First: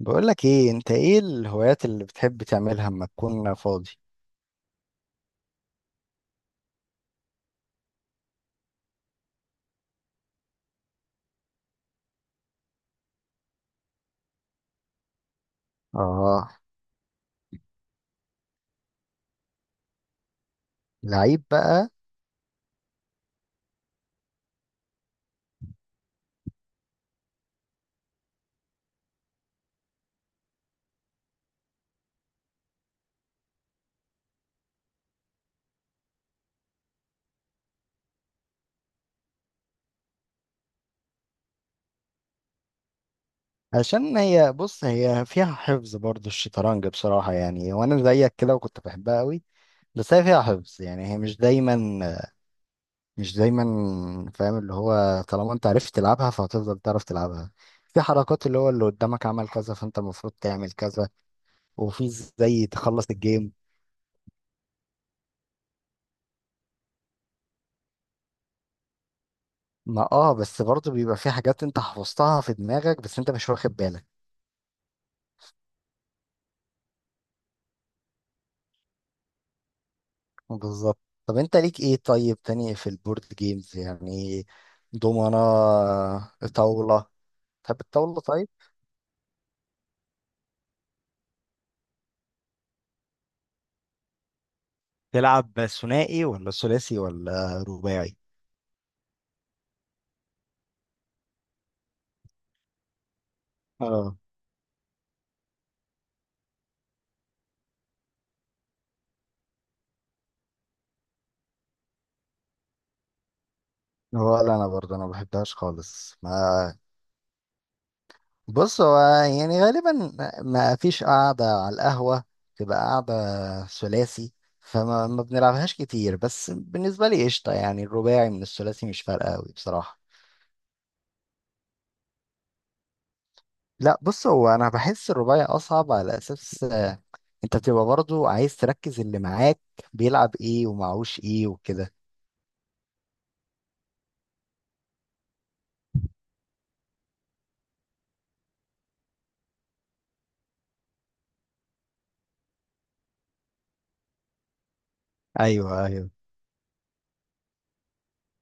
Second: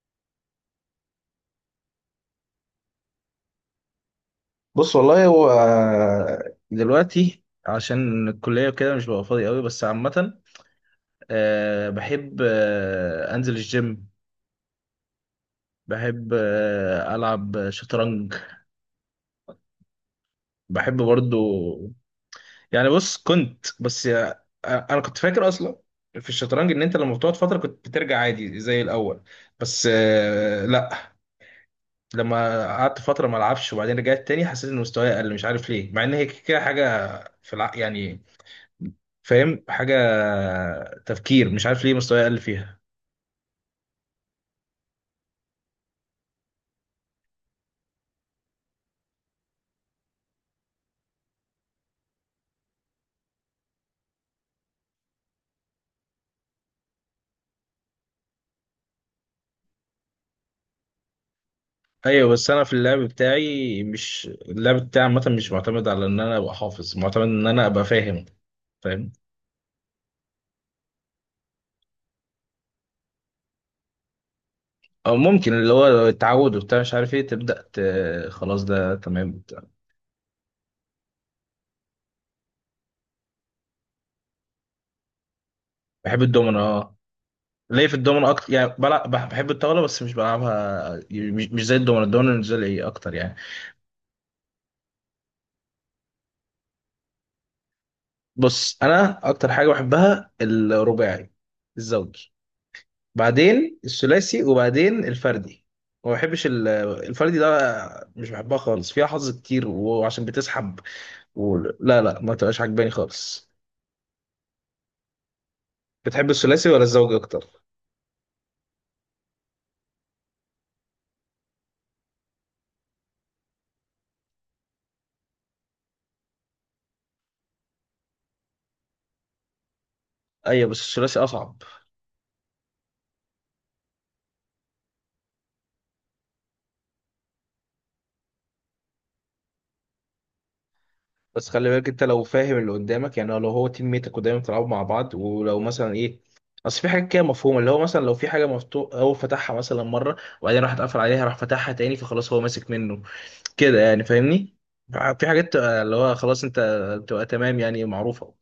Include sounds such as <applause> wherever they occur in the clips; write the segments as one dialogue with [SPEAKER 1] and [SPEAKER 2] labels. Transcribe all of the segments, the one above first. [SPEAKER 1] بقولك ايه؟ انت ايه الهوايات اللي بتحب تعملها اما تكون فاضي؟
[SPEAKER 2] بص، والله هو دلوقتي عشان الكلية وكده مش ببقى فاضي قوي، بس عامة بحب أنزل الجيم. بحب
[SPEAKER 1] اه،
[SPEAKER 2] ألعب شطرنج. بحب
[SPEAKER 1] لعيب
[SPEAKER 2] برضو.
[SPEAKER 1] بقى.
[SPEAKER 2] يعني بص، كنت بس أنا كنت فاكر أصلا في الشطرنج إن أنت لما بتقعد فترة كنت بترجع عادي زي الأول. بس لأ، لما قعدت فترة ما ألعبش وبعدين رجعت تاني حسيت إن مستواي أقل، مش عارف ليه، مع إن هي كده حاجة يعني، فاهم، حاجة تفكير. مش عارف ليه مستواي أقل فيها.
[SPEAKER 1] عشان هي، بص، هي فيها حفظ برضو الشطرنج بصراحة، يعني وانا زيك كده وكنت بحبها قوي. بس هي فيها حفظ يعني، هي مش دايما، فاهم؟ اللي هو طالما انت عرفت تلعبها فهتفضل تعرف تلعبها. في حركات اللي هو اللي قدامك عمل كذا فانت المفروض تعمل كذا. وفي
[SPEAKER 2] أيوة، بس أنا
[SPEAKER 1] زي
[SPEAKER 2] في اللعب
[SPEAKER 1] تخلص الجيم.
[SPEAKER 2] بتاعي، مش اللعب بتاعي عامة، مش معتمد على إن أنا أبقى حافظ، معتمد إن أنا أبقى فاهم. فاهم.
[SPEAKER 1] ما اه بس برضو بيبقى في حاجات انت حفظتها في دماغك بس انت مش واخد بالك.
[SPEAKER 2] أو ممكن اللي هو التعود وبتاع، مش عارف إيه، خلاص ده تمام بتاع.
[SPEAKER 1] بالظبط. طب انت ليك ايه طيب تاني في البورد جيمز يعني؟ دومنة؟
[SPEAKER 2] بحب الدومينو، أه.
[SPEAKER 1] طاولة؟ تحب
[SPEAKER 2] ليه؟ في
[SPEAKER 1] الطاولة
[SPEAKER 2] الدومينو
[SPEAKER 1] طيب؟
[SPEAKER 2] أكتر، يعني بلعب بحب الطاولة بس مش بلعبها، مش زي الدومينو. الدومينو بالنسبة لي إيه أكتر يعني.
[SPEAKER 1] تلعب ثنائي ولا ثلاثي ولا رباعي؟
[SPEAKER 2] بص، أنا أكتر حاجة بحبها الرباعي، الزوجي، بعدين
[SPEAKER 1] اه.
[SPEAKER 2] الثلاثي وبعدين الفردي. ما بحبش ال- الفردي ده مش بحبها خالص، فيها حظ كتير وعشان بتسحب، و... لا لا، ما تبقاش عجباني خالص.
[SPEAKER 1] ولا انا برضه، انا ما بحبهاش خالص.
[SPEAKER 2] بتحب
[SPEAKER 1] ما
[SPEAKER 2] الثلاثي ولا الزوجي اكتر؟
[SPEAKER 1] بص، هو يعني غالبا ما فيش قاعدة على القهوة تبقى قاعدة ثلاثي، فما ما بنلعبهاش كتير. بس بالنسبة لي قشطة يعني، الرباعي من الثلاثي مش فارقة قوي بصراحة.
[SPEAKER 2] ايوه بس الثلاثي اصعب.
[SPEAKER 1] لا، بص، هو انا بحس الرباعي اصعب، على اساس انت بتبقى برضو عايز تركز اللي معاك بيلعب ايه ومعهوش ايه
[SPEAKER 2] بس خلي بالك،
[SPEAKER 1] وكده.
[SPEAKER 2] انت لو فاهم اللي قدامك، يعني لو هو تيم ميتك ودايما بتلعبوا مع بعض، ولو مثلا ايه، اصل في حاجات كده مفهومه، اللي هو مثلا لو في حاجه مفتوح هو فتحها مثلا مره وبعدين راح اتقفل عليها، راح فتحها تاني، فخلاص هو ماسك منه كده، يعني فاهمني. في حاجات تبقى
[SPEAKER 1] ايوه
[SPEAKER 2] اللي
[SPEAKER 1] ايوه.
[SPEAKER 2] هو خلاص انت بتبقى تمام، يعني معروفة.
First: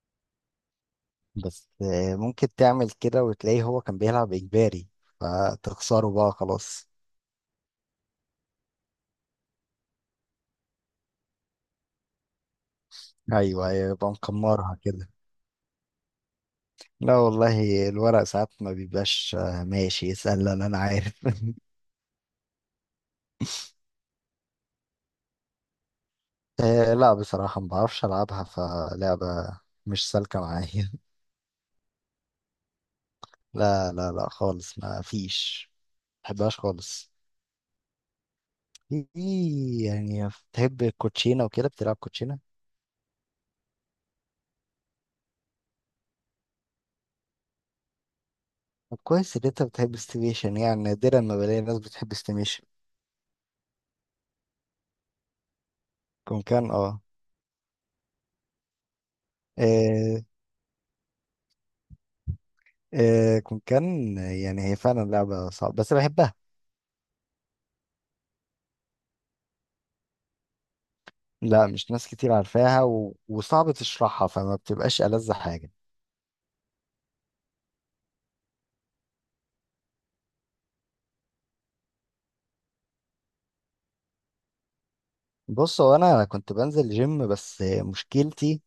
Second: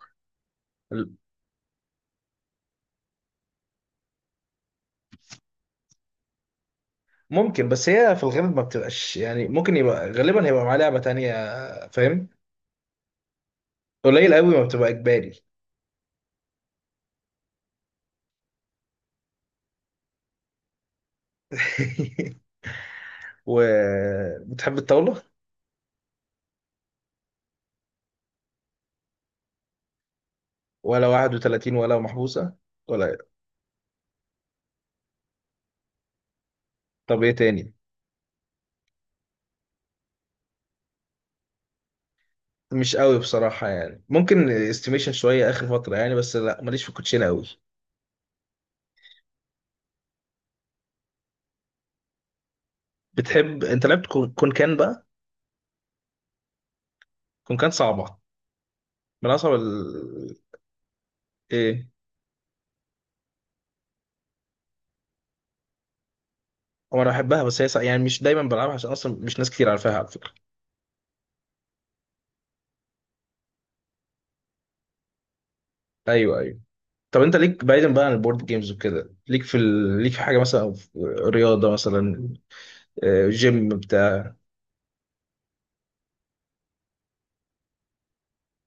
[SPEAKER 1] بس ممكن تعمل كده وتلاقيه هو كان بيلعب اجباري فتخسره بقى خلاص.
[SPEAKER 2] ممكن، بس هي في الغالب ما بتبقاش، يعني ممكن يبقى غالبا هيبقى معاه لعبة تانية، فاهم.
[SPEAKER 1] ايوه ايوه، يبقى
[SPEAKER 2] قليل قوي ما
[SPEAKER 1] مكمرها
[SPEAKER 2] بتبقى
[SPEAKER 1] كده.
[SPEAKER 2] إجباري.
[SPEAKER 1] لا والله الورق ساعات ما بيبقاش ماشي. اسألني انا، أنا عارف. <laughs>
[SPEAKER 2] <laughs> وبتحب الطاولة؟
[SPEAKER 1] لا بصراحة ما بعرفش العبها، فلعبة مش سالكة معايا.
[SPEAKER 2] ولا 31، ولا محبوسة، ولا إيه؟
[SPEAKER 1] <laughs> لا لا لا خالص، ما فيش، ما بحبهاش خالص.
[SPEAKER 2] طب ايه تاني؟
[SPEAKER 1] في، يعني بتحب الكوتشينة وكده؟ بتلعب كوتشينة؟
[SPEAKER 2] مش قوي بصراحة، يعني ممكن استيميشن شوية آخر فترة، يعني بس لا، ماليش في الكوتشينة قوي.
[SPEAKER 1] طب كويس ان انت بتحب استيميشن، يعني نادرا ما بلاقي ناس بتحب استيميشن.
[SPEAKER 2] بتحب انت؟ لعبت كون كان بقى؟
[SPEAKER 1] كون كان، اه.
[SPEAKER 2] كون كان صعبة، من أصعب
[SPEAKER 1] آه،
[SPEAKER 2] ايه.
[SPEAKER 1] كون كان، يعني هي فعلا لعبة صعبة بس بحبها.
[SPEAKER 2] هو انا بحبها، بس هي يعني مش دايما بلعبها عشان اصلا مش ناس كتير عارفاها على فكره.
[SPEAKER 1] لا، مش ناس كتير عارفاها و وصعب تشرحها، فما بتبقاش ألذ حاجة.
[SPEAKER 2] ايوه ايوه. طب انت ليك بعيدا بقى عن البورد جيمز وكده؟ ليك في حاجه مثلا، في رياضه مثلا، جيم بتاع؟
[SPEAKER 1] بص، هو انا كنت بنزل جيم بس مشكلتي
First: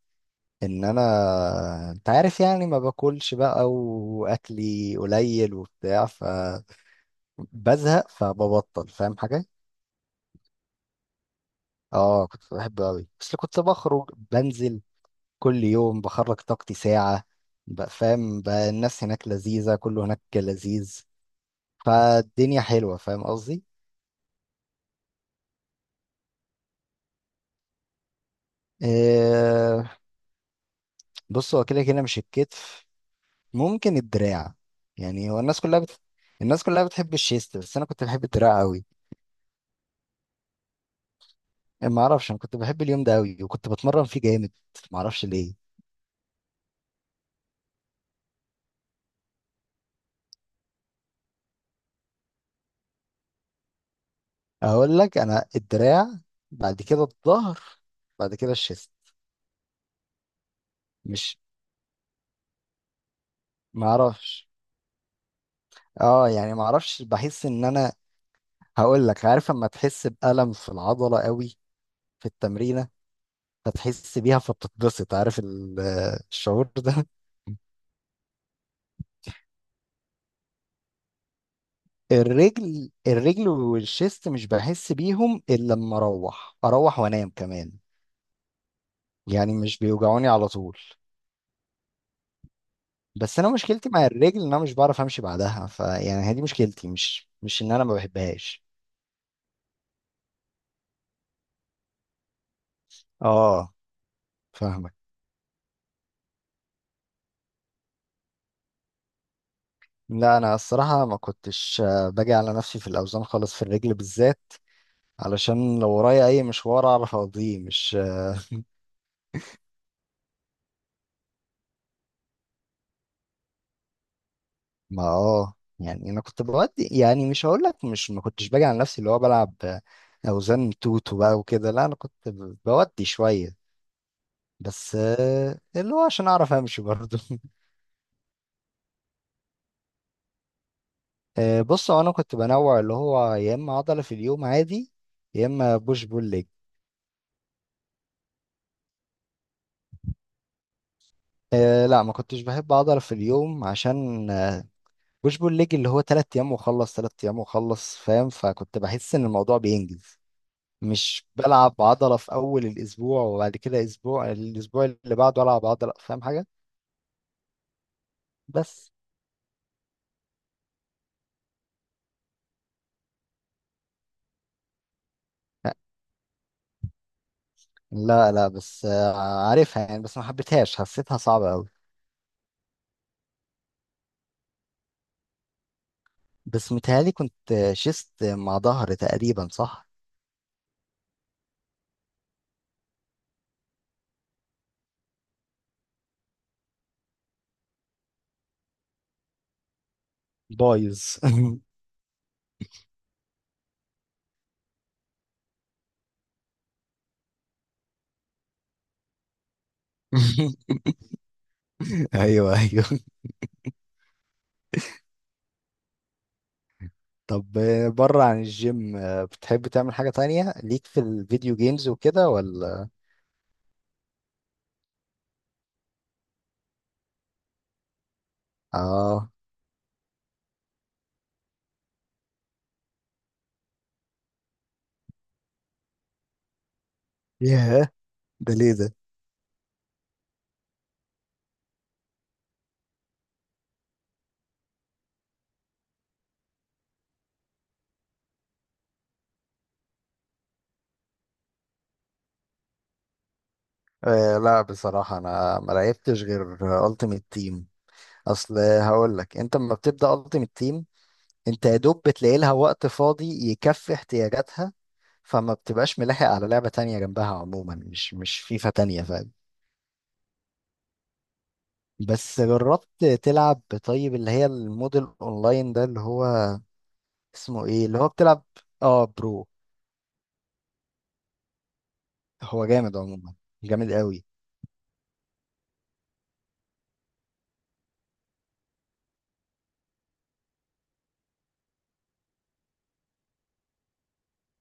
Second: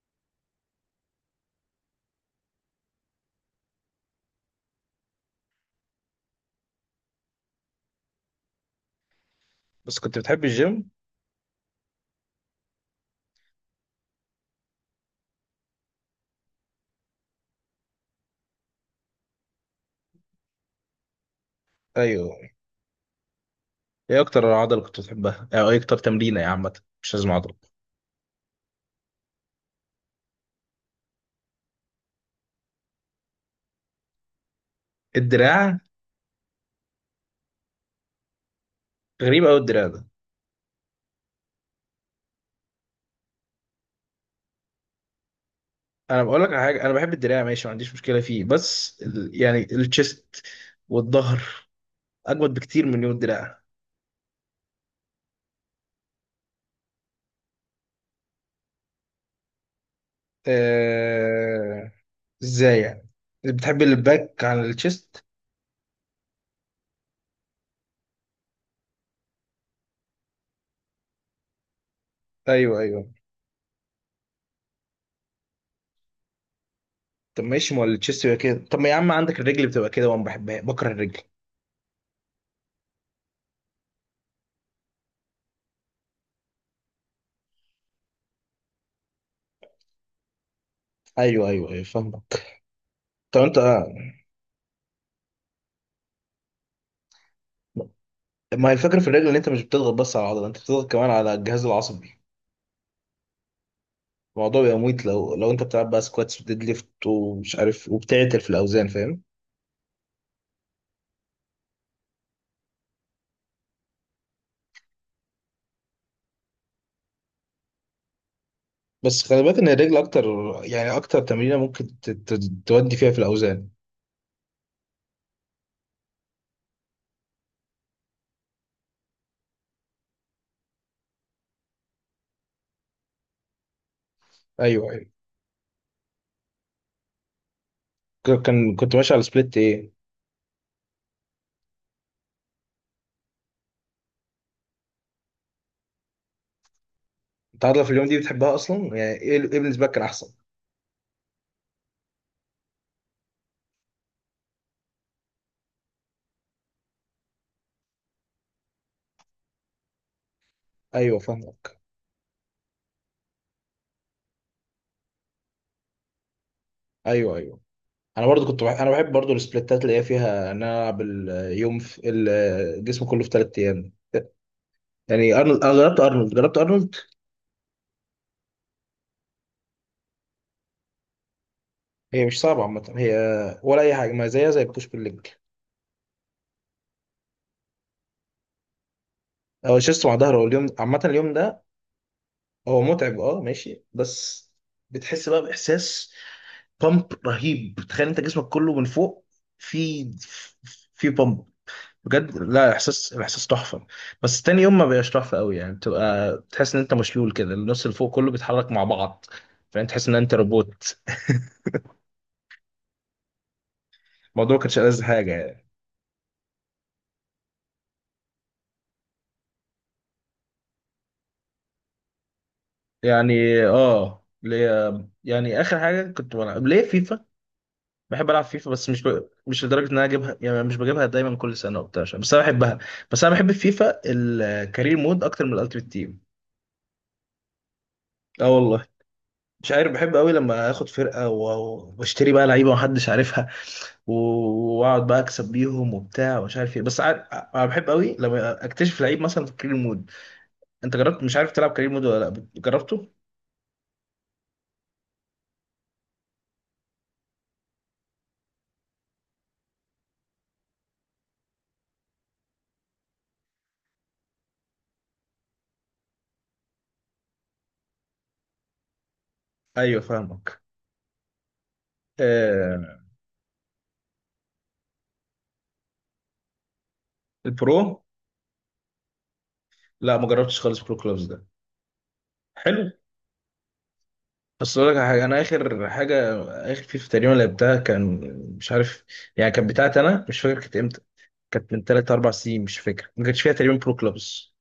[SPEAKER 1] ان انا، انت عارف يعني، ما باكلش بقى، واكلي قليل وبتاع، فبزهق فببطل، فاهم حاجة؟
[SPEAKER 2] بس كنت بتحب الجيم.
[SPEAKER 1] اه كنت بحبه قوي، بس كنت بخرج بنزل كل يوم، بخرج طاقتي ساعة بقى، فاهم؟ بقى الناس هناك لذيذة، كله هناك لذيذ،
[SPEAKER 2] ايوه.
[SPEAKER 1] فالدنيا حلوة، فاهم قصدي؟
[SPEAKER 2] ايه اكتر عضله كنت بتحبها او ايه اكتر تمرينه، يا عامه مش لازم عضله؟
[SPEAKER 1] آه. بص، هو كده كده مش الكتف، ممكن الدراع، يعني هو الناس كلها
[SPEAKER 2] الدراع.
[SPEAKER 1] بت... الناس كلها بتحب الشيست بس انا كنت بحب الدراع قوي.
[SPEAKER 2] غريب قوي الدراع ده.
[SPEAKER 1] ما اعرفش، انا كنت بحب اليوم ده قوي وكنت بتمرن فيه جامد، ما اعرفش ليه.
[SPEAKER 2] انا بقول لك على حاجه، انا بحب الدراع ماشي، ما عنديش مشكله فيه، بس يعني الشيست والظهر اجمد بكتير من يوم الدراع.
[SPEAKER 1] اقول لك، انا الدراع، بعد كده الظهر، بعد كده الشيست. مش،
[SPEAKER 2] ازاي يعني؟ بتحب
[SPEAKER 1] ما
[SPEAKER 2] الباك
[SPEAKER 1] اعرفش،
[SPEAKER 2] عن التشيست؟
[SPEAKER 1] اه، يعني ما اعرفش، بحس ان انا، هقول لك، عارف اما تحس بألم في العضلة قوي في
[SPEAKER 2] ايوه
[SPEAKER 1] التمرينة،
[SPEAKER 2] ايوه.
[SPEAKER 1] فتحس بيها فبتتبسط، عارف ال- <laughs> الشعور ده.
[SPEAKER 2] طب ماشي، ما هو التشيست يبقى كده. طب، ما يا عم عندك الرجل بتبقى كده، وانا بحبها، بكره الرجل.
[SPEAKER 1] الرجل، الرجل والشيست مش بحس بيهم الا لما اروح وانام كمان، يعني مش بيوجعوني على طول.
[SPEAKER 2] ايوه ايوه ايوه فاهمك.
[SPEAKER 1] بس
[SPEAKER 2] طب
[SPEAKER 1] انا
[SPEAKER 2] انت،
[SPEAKER 1] مشكلتي مع الرجل ان انا مش بعرف امشي بعدها، فيعني هي دي مشكلتي، مش مش ان انا ما بحبهاش.
[SPEAKER 2] ما هي الفكره في الرجل، ان انت مش بتضغط بس على العضله، انت بتضغط كمان على الجهاز العصبي.
[SPEAKER 1] اه
[SPEAKER 2] الموضوع بيبقى
[SPEAKER 1] فاهمك.
[SPEAKER 2] مميت، لو انت بتلعب بقى سكواتس وديد ليفت ومش عارف، وبتعتل في الاوزان، فاهم.
[SPEAKER 1] لا انا الصراحه ما كنتش باجي على نفسي في الاوزان خالص في الرجل بالذات، علشان لو ورايا اي مشوار اعرف اقضيه. مش
[SPEAKER 2] بس خلي بالك ان الرجل اكتر، يعني اكتر تمرينه ممكن تودي فيها في الاوزان.
[SPEAKER 1] ما اه يعني، انا كنت بودي يعني، مش هقول لك مش، ما كنتش باجي على نفسي اللي هو بلعب اوزان توتو بقى وكده، لا انا كنت بودي شويه.
[SPEAKER 2] ايوه
[SPEAKER 1] بس
[SPEAKER 2] ايوه.
[SPEAKER 1] اللي هو عشان اعرف امشي برضه. <laughs>
[SPEAKER 2] كان كنت ماشي على سبليت ايه؟
[SPEAKER 1] بص، هو انا كنت بنوع اللي هو، يا اما عضله في اليوم عادي، يا اما بوش بول ليج.
[SPEAKER 2] التعاطلة في اليوم دي بتحبها اصلا، يعني ايه ايه بالنسبه لك كان احسن؟
[SPEAKER 1] أه لا، ما كنتش بحب عضله في اليوم، عشان بوش بول ليج اللي هو تلات ايام واخلص، تلات ايام واخلص، فاهم؟ فكنت بحس ان الموضوع بينجز،
[SPEAKER 2] ايوه
[SPEAKER 1] مش بلعب
[SPEAKER 2] فاهمك.
[SPEAKER 1] عضلة في أول الأسبوع وبعد كده أسبوع، الأسبوع اللي بعده ألعب عضلة، فاهم حاجة؟
[SPEAKER 2] ايوه ايوه. انا برضو كنت بحب، انا
[SPEAKER 1] بس
[SPEAKER 2] بحب برضو السبليتات اللي هي فيها ان انا العب اليوم في الجسم كله في ثلاث ايام، يعني ارنولد. انا جربت ارنولد، جربت ارنولد.
[SPEAKER 1] لا لا بس آه، عارفها يعني، بس ما حبيتهاش، حسيتها صعبة أوي.
[SPEAKER 2] هي مش صعبه عامه، هي ولا اي حاجه، ما زيها زي البوش بالليج
[SPEAKER 1] بس متهيألي كنت شست مع ظهر تقريبا،
[SPEAKER 2] او
[SPEAKER 1] صح؟
[SPEAKER 2] الشيست مع ظهر. هو اليوم عامه، اليوم ده هو متعب اه، ماشي، بس بتحس بقى باحساس بامب رهيب. تخيل انت جسمك كله من فوق في
[SPEAKER 1] بايظ.
[SPEAKER 2] في بامب.
[SPEAKER 1] <laughs>
[SPEAKER 2] بجد، لا، احساس، الاحساس تحفه. بس تاني يوم ما بقاش تحفه قوي، يعني بتبقى بتحس ان انت مشلول كده، النص اللي فوق كله بيتحرك مع بعض، فانت تحس ان انت روبوت.
[SPEAKER 1] أيوه أيوه.
[SPEAKER 2] الموضوع ما كانش ألذ حاجه يعني.
[SPEAKER 1] طب بره عن الجيم، بتحب تعمل حاجة تانية؟ ليك في الفيديو جيمز وكده ولا؟
[SPEAKER 2] يعني اه، ليه، يعني اخر حاجه كنت بلعب ليه فيفا. بحب العب فيفا، بس
[SPEAKER 1] آه.
[SPEAKER 2] مش لدرجه ان انا اجيبها، يعني مش بجيبها دايما كل سنه وبتاع بس انا بحبها. بس انا بحب فيفا الكارير مود اكتر من الالتيميت تيم.
[SPEAKER 1] ياه،
[SPEAKER 2] اه
[SPEAKER 1] ده ليه
[SPEAKER 2] والله.
[SPEAKER 1] ده؟
[SPEAKER 2] مش عارف، بحب قوي لما اخد فرقه واشتري بقى لعيبه محدش عارفها، و- واقعد بقى اكسب بيهم وبتاع ومش عارف ايه، بس عارف أنا بحب قوي لما اكتشف لعيب مثلا في كارير مود. انت جربت؟ مش عارف تلعب كارير مود ولا لا جربته؟
[SPEAKER 1] آه لا بصراحة أنا ما لعبتش غير ألتيميت تيم. اصل هقول لك، انت لما بتبدا التيمت تيم انت يا دوب بتلاقي لها وقت فاضي يكفي احتياجاتها، فما بتبقاش ملاحق على لعبه تانية جنبها، عموما مش مش فيفا تانية، فاهم؟
[SPEAKER 2] ايوه فاهمك.
[SPEAKER 1] بس
[SPEAKER 2] آه،
[SPEAKER 1] جربت تلعب طيب اللي هي الموديل اونلاين ده اللي هو اسمه ايه، اللي
[SPEAKER 2] البرو.
[SPEAKER 1] هو بتلعب؟ اه، برو.
[SPEAKER 2] لا ما جربتش خالص برو كلوبز ده.
[SPEAKER 1] هو
[SPEAKER 2] حلو.
[SPEAKER 1] جامد عموما، جامد قوي.
[SPEAKER 2] بس اقول لك على حاجه، انا اخر حاجه، اخر فيفا تقريبا لعبتها كان، مش عارف، يعني كانت بتاعتي انا، مش فاكر كانت امتى، كانت من 3 4 سنين، مش فاكر، ما كانش فيها تقريبا برو كلوبز.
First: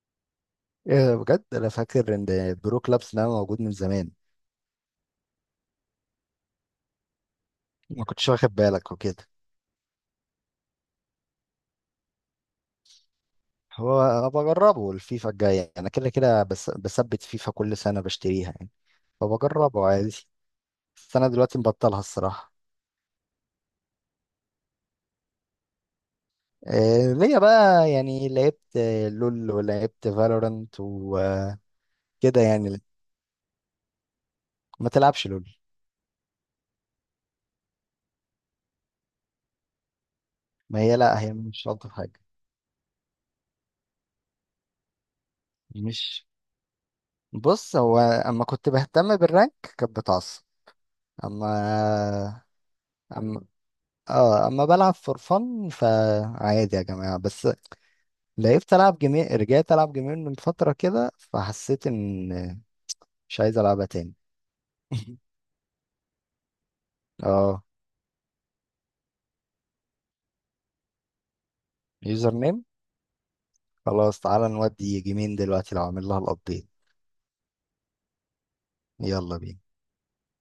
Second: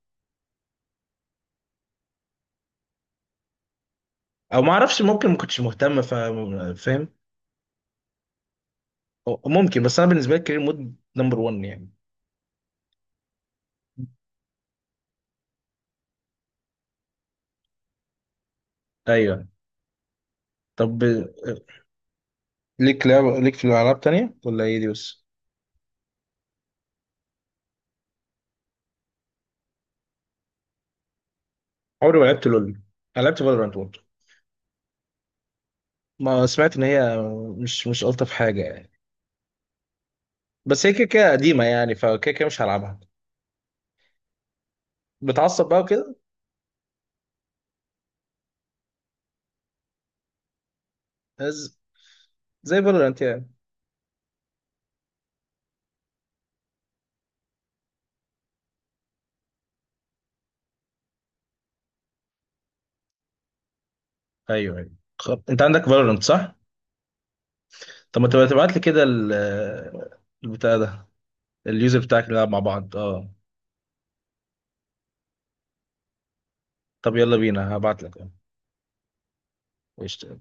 [SPEAKER 1] ايه ده، بجد؟ انا فاكر ان برو كلابس ده موجود من زمان.
[SPEAKER 2] او ما اعرفش، ممكن ما كنتش مهتم فاهم.
[SPEAKER 1] ما كنتش واخد بالك وكده.
[SPEAKER 2] ممكن، بس انا بالنسبه لي كارير مود نمبر 1 يعني.
[SPEAKER 1] هو انا بجربه الفيفا الجاية، انا كده كده بس بثبت فيفا كل سنة بشتريها،
[SPEAKER 2] ايوه.
[SPEAKER 1] فبجربه عادي.
[SPEAKER 2] طب،
[SPEAKER 1] بس انا دلوقتي مبطلها الصراحه.
[SPEAKER 2] ليك لعب، ليك في الالعاب تانية ولا هي دي بس؟
[SPEAKER 1] إيه ليا بقى؟ يعني لعبت لول ولعبت فالورانت وكده.
[SPEAKER 2] عمري ما لعبت
[SPEAKER 1] يعني
[SPEAKER 2] لول. أنا لعبت فالورانت برضه.
[SPEAKER 1] ما تلعبش لول؟
[SPEAKER 2] ما سمعت ان هي، مش الطف حاجه يعني،
[SPEAKER 1] ما
[SPEAKER 2] بس هي
[SPEAKER 1] هي
[SPEAKER 2] كده
[SPEAKER 1] لا،
[SPEAKER 2] كده
[SPEAKER 1] هي
[SPEAKER 2] قديمه
[SPEAKER 1] مش الطف
[SPEAKER 2] يعني، فكده
[SPEAKER 1] حاجه.
[SPEAKER 2] كده مش هلعبها. بتعصب بقى وكده؟
[SPEAKER 1] مش، بص، هو اما كنت بهتم بالرانك كانت بتعصب.
[SPEAKER 2] ز-
[SPEAKER 1] اما
[SPEAKER 2] زي فالورانت
[SPEAKER 1] اما
[SPEAKER 2] يعني.
[SPEAKER 1] اه، اما بلعب فور فن فعادي يا جماعه. بس لعبت، العب جيمين، رجعت العب جيمين من فتره كده، فحسيت ان مش عايز العبها تاني.
[SPEAKER 2] ايوه ايوه.
[SPEAKER 1] <laughs>
[SPEAKER 2] خب. انت عندك فالورانت صح؟
[SPEAKER 1] اه.
[SPEAKER 2] طب ما تبقى تبعت لي كده البتاع ده، اليوزر بتاعك،
[SPEAKER 1] يوزر
[SPEAKER 2] نلعب مع
[SPEAKER 1] نيم،
[SPEAKER 2] بعض اه.
[SPEAKER 1] خلاص تعالى نودي جيمين دلوقتي لو عامل لها الابديت.
[SPEAKER 2] طب يلا بينا، هبعت لك.
[SPEAKER 1] يلا بينا.
[SPEAKER 2] قشطة.